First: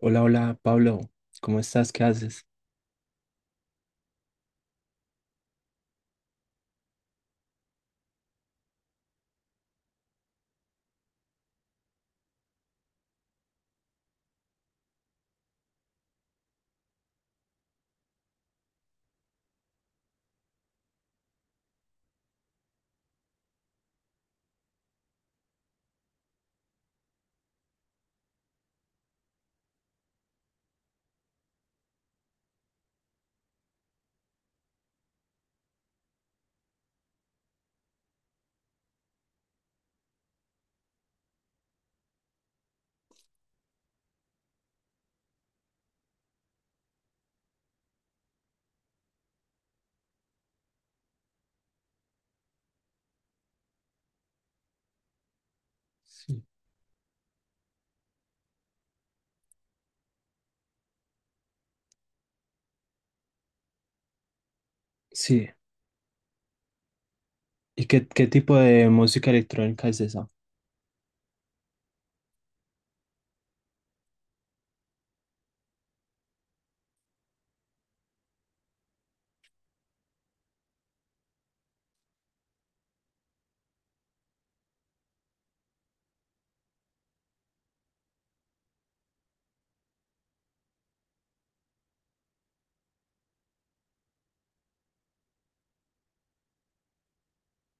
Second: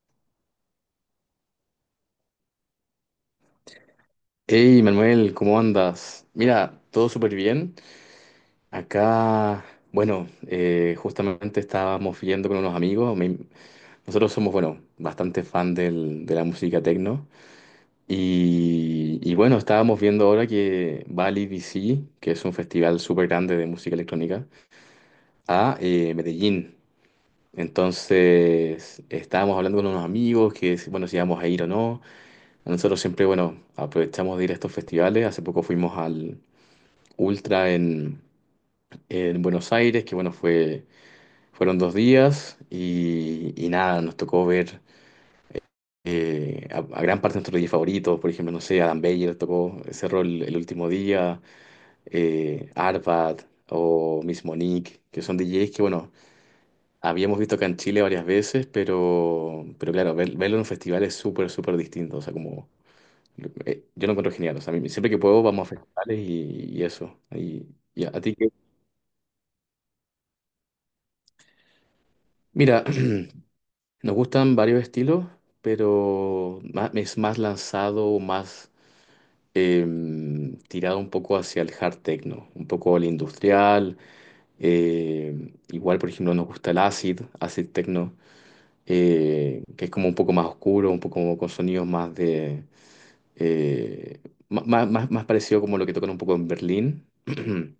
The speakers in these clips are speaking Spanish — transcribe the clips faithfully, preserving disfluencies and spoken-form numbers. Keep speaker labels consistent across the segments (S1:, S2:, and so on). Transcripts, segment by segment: S1: Hola, hola, Pablo, ¿cómo estás? ¿Qué haces?
S2: Hey Manuel, ¿cómo andas? Mira, todo súper bien. Acá, bueno, eh, justamente estábamos viendo con unos amigos. Me- nosotros somos, bueno, bastante fan del- de la música techno. Y, y bueno, estábamos viendo ahora que va al E D C, que es un festival súper grande de música electrónica, a eh, Medellín. Entonces, estábamos hablando con unos amigos que, si- bueno, si íbamos a ir o no. Nosotros siempre, bueno, aprovechamos de ir a estos festivales. Hace poco fuimos al ultra en, en Buenos Aires, que bueno, fue, fueron dos días y, y nada, nos tocó ver eh, a, a gran parte de nuestros D Js favoritos, por ejemplo, no sé, Adam Beyer tocó, cerró el, el último día, eh, Arvad o Miss Monique, que son D Js que bueno,
S1: Sí.
S2: habíamos visto acá en Chile varias veces, pero, pero claro, ver- verlo en un festival es súper, súper distinto, o sea, como... eh, yo lo encuentro genial, o sea, a mí- siempre que puedo
S1: Sí,
S2: vamos a festivales y, y eso. Y,
S1: ¿y
S2: y
S1: qué,
S2: a, a
S1: qué
S2: ti que...
S1: tipo de música electrónica es esa?
S2: Mira, nos gustan varios estilos, pero ma- es más lanzado, más em, tirado un poco hacia el hard techno, un poco al industrial. em, igual, por ejemplo, nos gusta el acid, acid techno, eh, que es como un poco más oscuro, un poco como con sonidos más de eh, ma- ma- más, más parecido como lo que tocan un poco en Berlín.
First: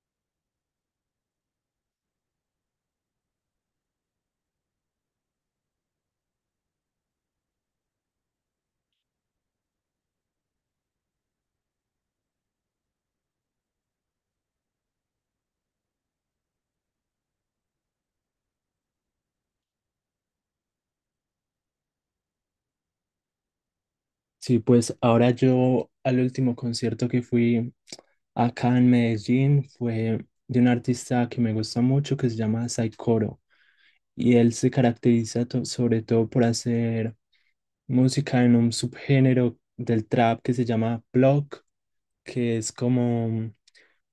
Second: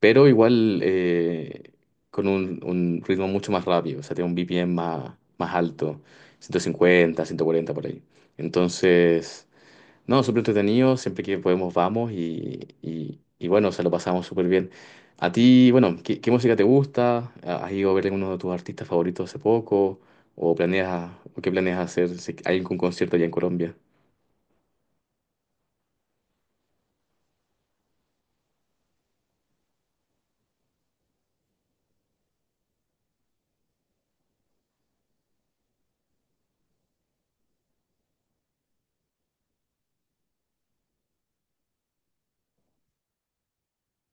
S2: Pero igual eh, con un, un ritmo mucho más rápido, o sea, tiene un B P M más, más alto, ciento cincuenta, ciento cuarenta por ahí. Entonces, no, súper entretenido, siempre que podemos vamos y, y, y bueno, se lo pasamos súper bien. A ti, bueno, ¿qué, qué música te gusta? Ah, ¿has ido a ver alguno de tus artistas favoritos hace poco? ¿O planeas, o qué planeas hacer si hay algún concierto allá en Colombia?
S1: Sí, pues ahora yo al último concierto que fui acá en Medellín fue de un artista que me gusta mucho que se llama Saikoro y él se caracteriza to- sobre todo por hacer música en un subgénero del trap que se llama block, que es como,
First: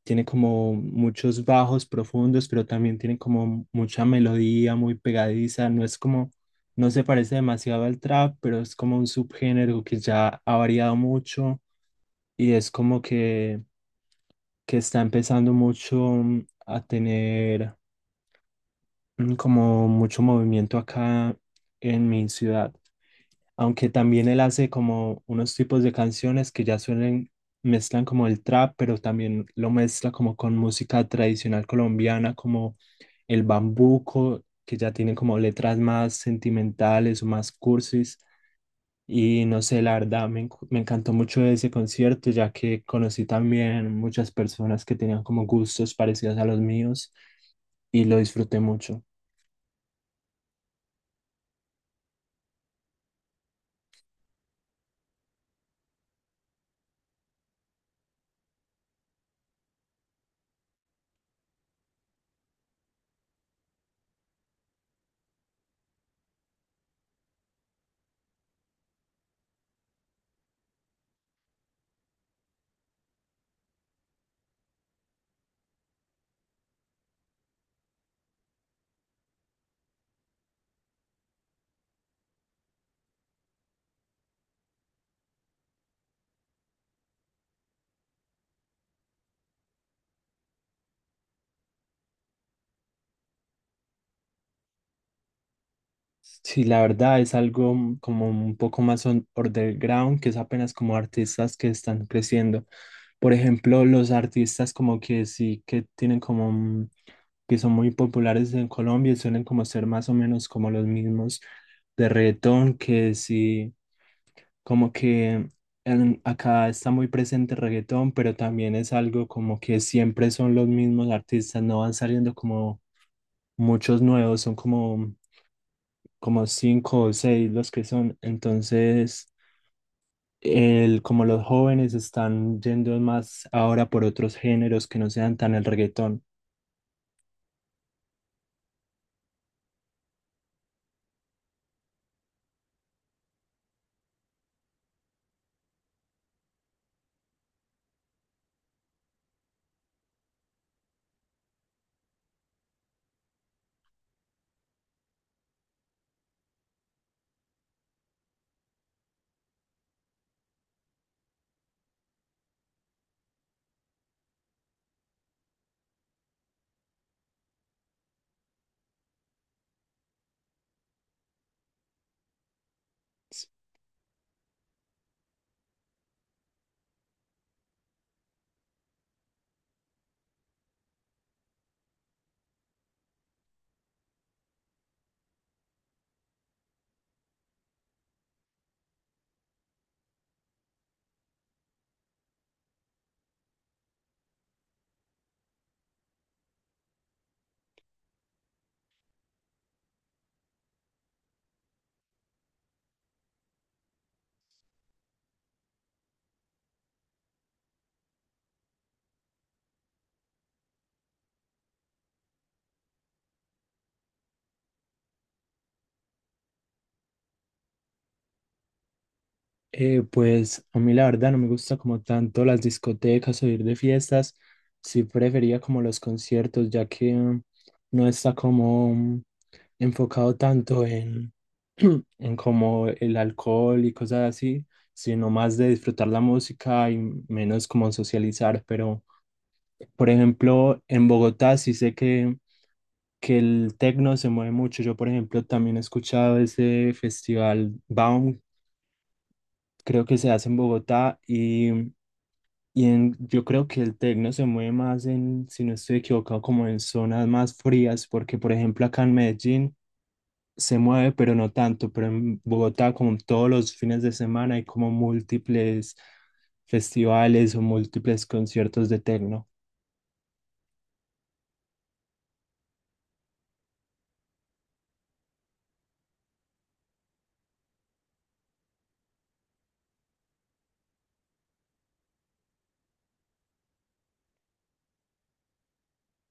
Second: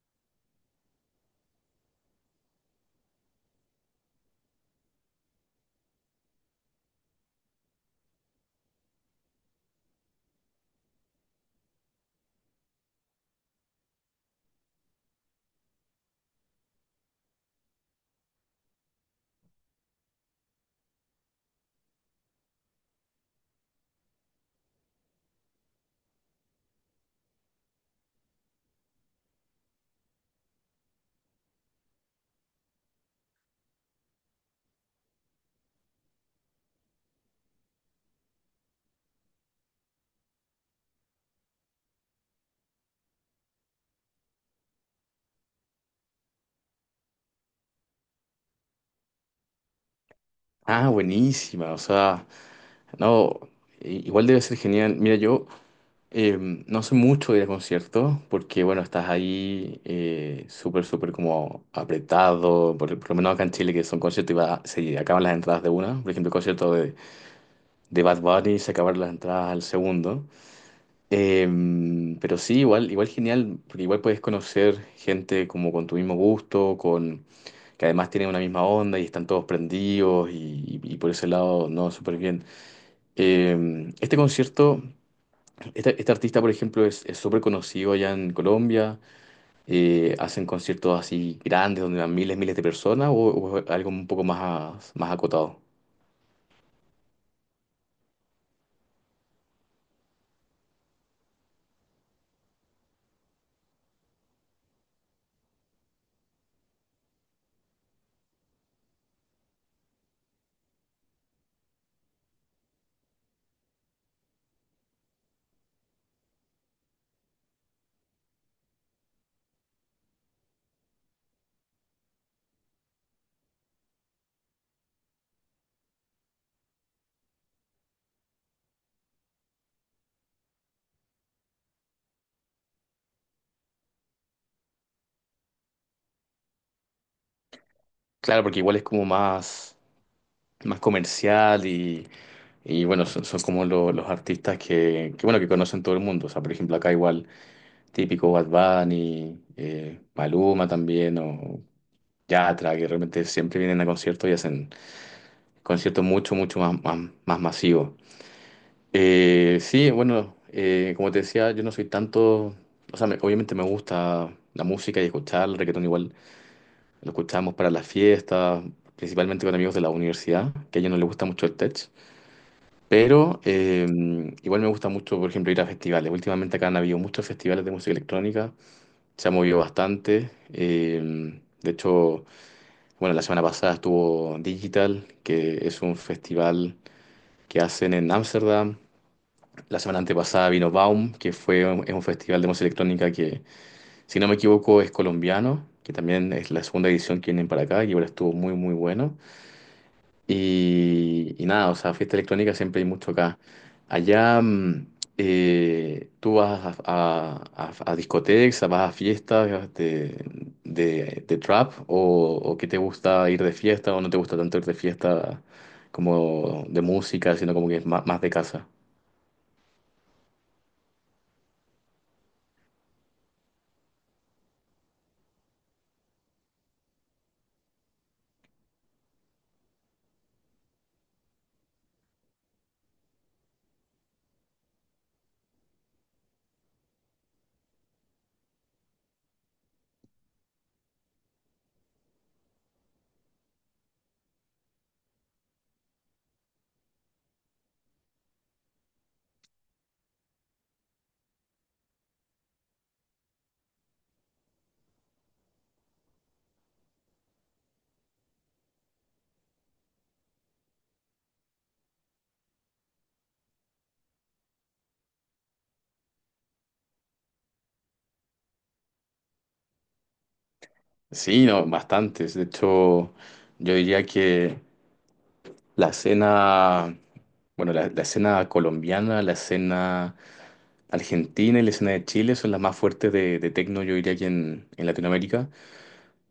S1: tiene como muchos bajos profundos, pero también tiene como mucha melodía muy pegadiza. No es como, no se parece demasiado al trap, pero es como un subgénero que ya ha variado mucho y es como que, que está empezando mucho mm, a tener mm, como mucho movimiento acá en mi ciudad. Aunque también él hace como unos tipos de canciones que ya suelen, mezclan como el trap, pero también lo mezcla como con música tradicional colombiana, como el bambuco, que ya tiene como letras más sentimentales o más cursis. Y no sé, la verdad, me, encu- me encantó mucho ese concierto, ya que conocí también muchas personas que tenían como gustos parecidos a los míos y lo disfruté mucho.
S2: Ah, buenísima, o sea, no, i- igual debe ser genial. Mira, yo... Eh, no sé mucho de ir a conciertos porque, bueno, estás ahí eh, súper, súper como apretado. Por, por lo menos acá en Chile, que son conciertos y va- se acaban las entradas de una. Por ejemplo, el concierto de, de Bad Bunny se acabaron las entradas al segundo. Eh, pero sí, igual, igual genial, porque igual puedes conocer gente como con tu mismo gusto, con que además tienen una misma onda y están todos prendidos y, y por ese lado, no, súper bien. Eh, este concierto. Este, este artista, por ejemplo, es es súper conocido allá en Colombia. eh, hacen conciertos así grandes donde van miles, miles de personas o, o algo un poco más, más acotado.
S1: Sí, la verdad es algo mm, como un poco más on- underground, que es apenas como artistas que están creciendo. Por ejemplo, los artistas como que sí que tienen como un- que son muy populares en Colombia y suelen como ser más o menos como los mismos de reggaetón, que sí, como que en- acá está muy presente reggaetón, pero también es algo como que siempre son los mismos artistas, no van saliendo como muchos nuevos, son como como cinco o seis los que son. Entonces, el, como los jóvenes están yendo más ahora por otros géneros que no sean tan el reggaetón.
S2: Claro, porque igual es como más, más comercial y, y bueno, son, son como lo- los artistas que, que, bueno, que conocen todo el mundo. O sea, por ejemplo, acá igual típico Bad Bunny, eh, Maluma también o Yatra, que realmente siempre vienen a conciertos y hacen conciertos mucho, mucho más, más, más masivos. Eh, sí, bueno, eh, como te decía, yo no soy tanto, o sea, me- obviamente me gusta la música y escuchar el reggaetón igual, lo escuchamos para las fiestas, principalmente con amigos de la universidad, que a ellos no les gusta mucho el tech, pero eh, igual me gusta mucho, por ejemplo, ir a festivales. Últimamente acá han habido muchos festivales de música electrónica, se ha movido bastante, eh, de hecho, bueno, la semana pasada estuvo Digital, que es un festival que hacen en Ámsterdam. La semana antepasada vino Baum, que fue un, es un festival de música electrónica que, si no me equivoco, es colombiano, que también es la segunda edición que vienen para acá y ahora estuvo muy, muy bueno. Y, y nada, o sea, fiesta electrónica siempre hay mucho acá. Allá mm, eh, tú vas a, a- a- a discotecas, vas a fiestas de, de, de trap o, o que te gusta ir de fiesta o no te gusta tanto ir de fiesta como de música, sino como que es más más de casa.
S1: Eh, pues a mí la verdad no me gusta como tanto las discotecas o ir de fiestas. Sí prefería como los conciertos, ya que mm, no está como mm, enfocado tanto en, en como el alcohol y cosas así, sino más de disfrutar la música y menos como socializar, pero... Por ejemplo, en Bogotá sí sé que, que el tecno se mueve mucho. Yo, por ejemplo, también he escuchado ese festival Baum, creo que se hace en Bogotá y, y en- yo creo que el tecno se mueve más en, si no estoy equivocado, como en zonas más frías, porque, por ejemplo, acá en Medellín se mueve, pero no tanto. Pero en Bogotá, como todos los fines de semana, hay como múltiples festivales o múltiples conciertos de tecno.
S2: Sí, no, bastantes. De hecho, yo diría que la escena, bueno, la, la escena colombiana, la escena argentina y la escena de Chile son las más fuertes de, de techno, yo diría que en, en Latinoamérica.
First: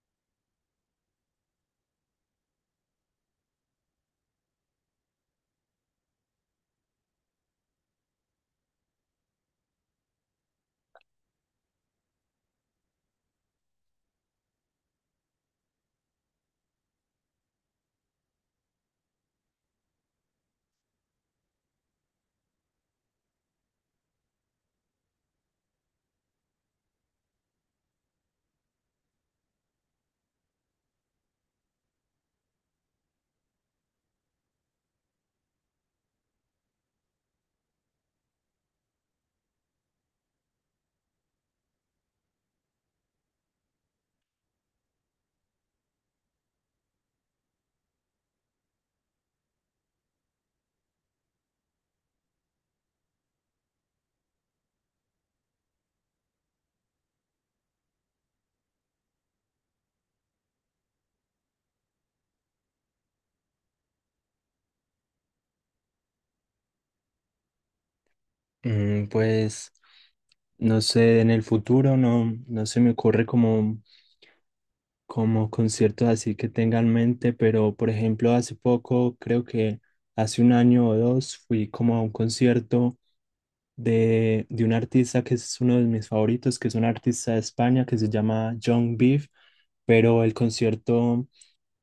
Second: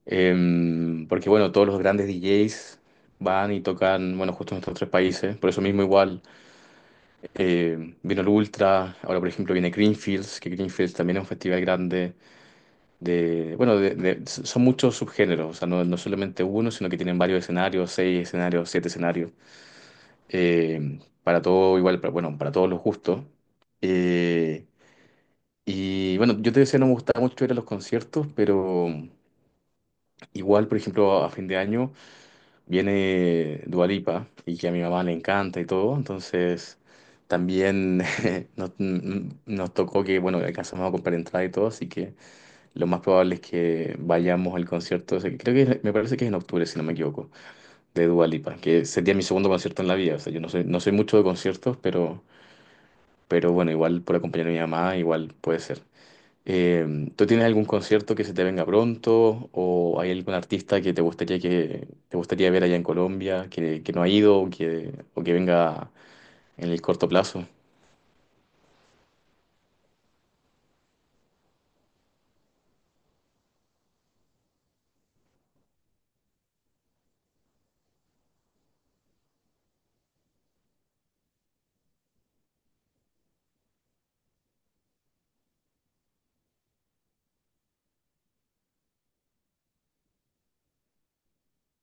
S2: Em, porque, bueno, todos los grandes D Js van y tocan, bueno, justo en estos tres países. Por eso mismo igual, eh, vino el Ultra, ahora por ejemplo viene Greenfields, que Greenfields también es un festival grande. De, bueno, de- de- son muchos subgéneros, o sea, no, no solamente uno, sino que tienen varios escenarios, seis escenarios, siete escenarios, eh, para todo igual, para, bueno, para todos los gustos. Eh, y bueno, yo te decía, no me gustaba mucho ir a los conciertos, pero igual, por ejemplo, a fin de año viene Dua Lipa y que a mi mamá le encanta y todo, entonces también nos, nos tocó que, bueno, alcanzamos a comprar entrada y todo, así que... Lo más probable es que vayamos al concierto, o sea, que creo que es- me parece que es en octubre, si no me equivoco, de Dua Lipa, que sería mi segundo concierto en la vida. O sea, yo no soy, no soy mucho de conciertos, pero, pero bueno, igual por acompañar a mi mamá, igual puede ser. Eh, ¿tú tienes algún concierto que se te venga pronto o hay algún artista que te gustaría que te gustaría ver allá en Colombia que, que no ha ido o que, o que venga en el corto plazo?
S1: Mm, pues no sé, en el futuro no, no se me ocurre como, como conciertos así que tenga en mente, pero por ejemplo hace poco, creo que hace un año o dos, fui como a un concierto de, de un artista que es uno de mis favoritos, que es un artista de España que se llama John Beef, pero el concierto,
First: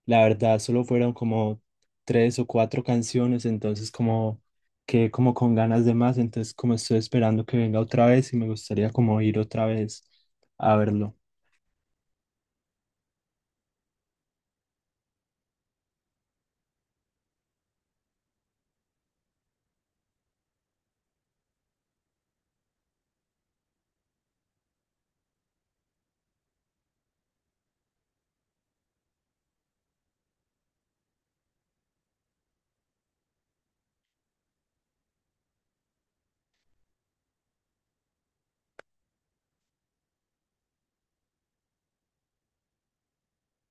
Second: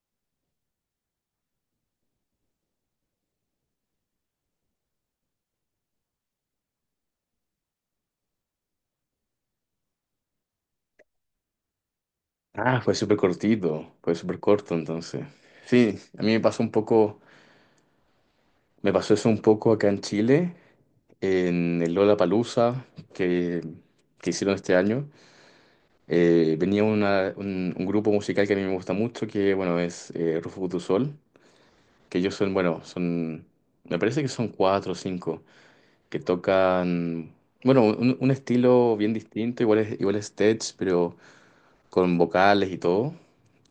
S1: la verdad, solo fueron como tres o cuatro canciones, entonces como quedé como con ganas de más, entonces como estoy esperando que venga otra vez y me gustaría como ir otra vez a verlo.
S2: Ah, fue súper cortito, fue súper corto entonces. Sí, a mí me pasó un poco me pasó eso un poco acá en Chile, en el Lollapalooza que, que hicieron este año. Eh, venía una- un, un grupo musical que a mí me gusta mucho, que bueno, es eh, Rufo Kutusol, que ellos son, bueno, son, me parece que son cuatro o cinco, que tocan, bueno, un, un estilo bien distinto, igual es, igual es tech, pero con vocales y todo.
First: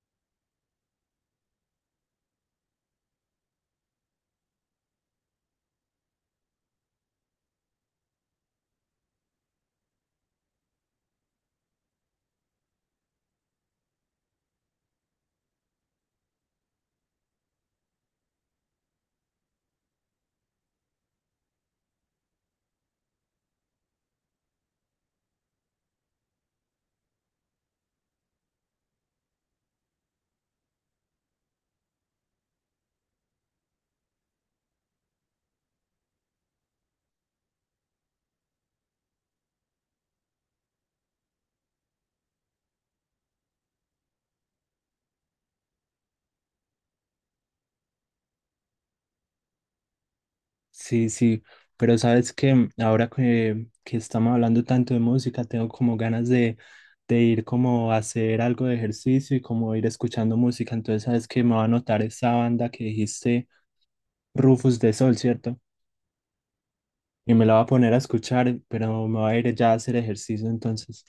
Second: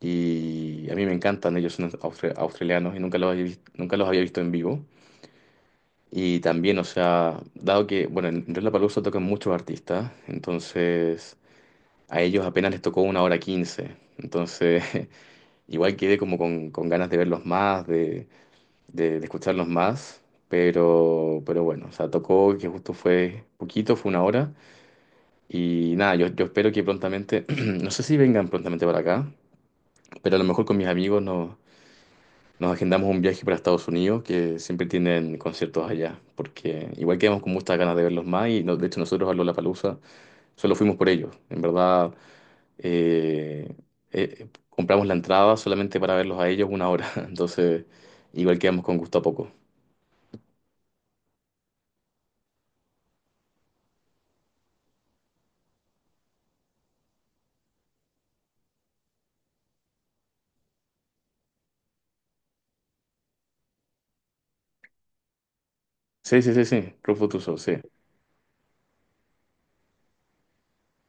S2: Y a mí me encantan, ellos son austra- australianos y nunca los había, vis- nunca los había visto en vivo. Y también, o sea, dado que, bueno, en Lollapalooza tocan muchos artistas, entonces a ellos apenas les tocó una hora quince. Entonces, igual quedé como con, con ganas de verlos más, de, de, de escucharlos más, pero, pero bueno, o sea, tocó que justo fue poquito, fue una hora. Y nada, yo, yo espero que prontamente, no sé si vengan prontamente para acá, pero a lo mejor con mis amigos nos agendamos un viaje para Estados Unidos, que siempre tienen conciertos allá, porque igual quedamos con muchas ganas de verlos más y no- de hecho nosotros a Lollapalooza solo fuimos por ellos. En verdad, eh, eh, compramos la entrada solamente para verlos a ellos una hora, entonces igual quedamos con gusto a poco.
S1: Sí, sí, pero sabes que ahora que, que estamos hablando tanto de música, tengo como ganas de, de ir como a hacer algo de ejercicio y como ir escuchando música. Entonces sabes que me va a notar esa banda que dijiste, Rufus de Sol, ¿cierto?
S2: Sí, sí, sí, sí, Club
S1: Y me la
S2: Futuso,
S1: va a
S2: sí.
S1: poner a escuchar, pero me va a ir ya a hacer ejercicio entonces.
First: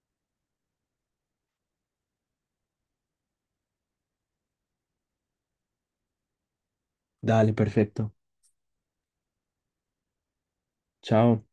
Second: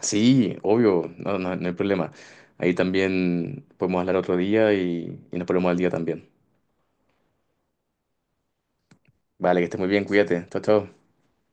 S2: Sí, obvio, no, no, no hay problema. Ahí también podemos hablar otro día y, y nos ponemos al día también.
S1: Dale, perfecto.
S2: Vale, que estés muy bien, cuídate. Chao, chao.
S1: Chao.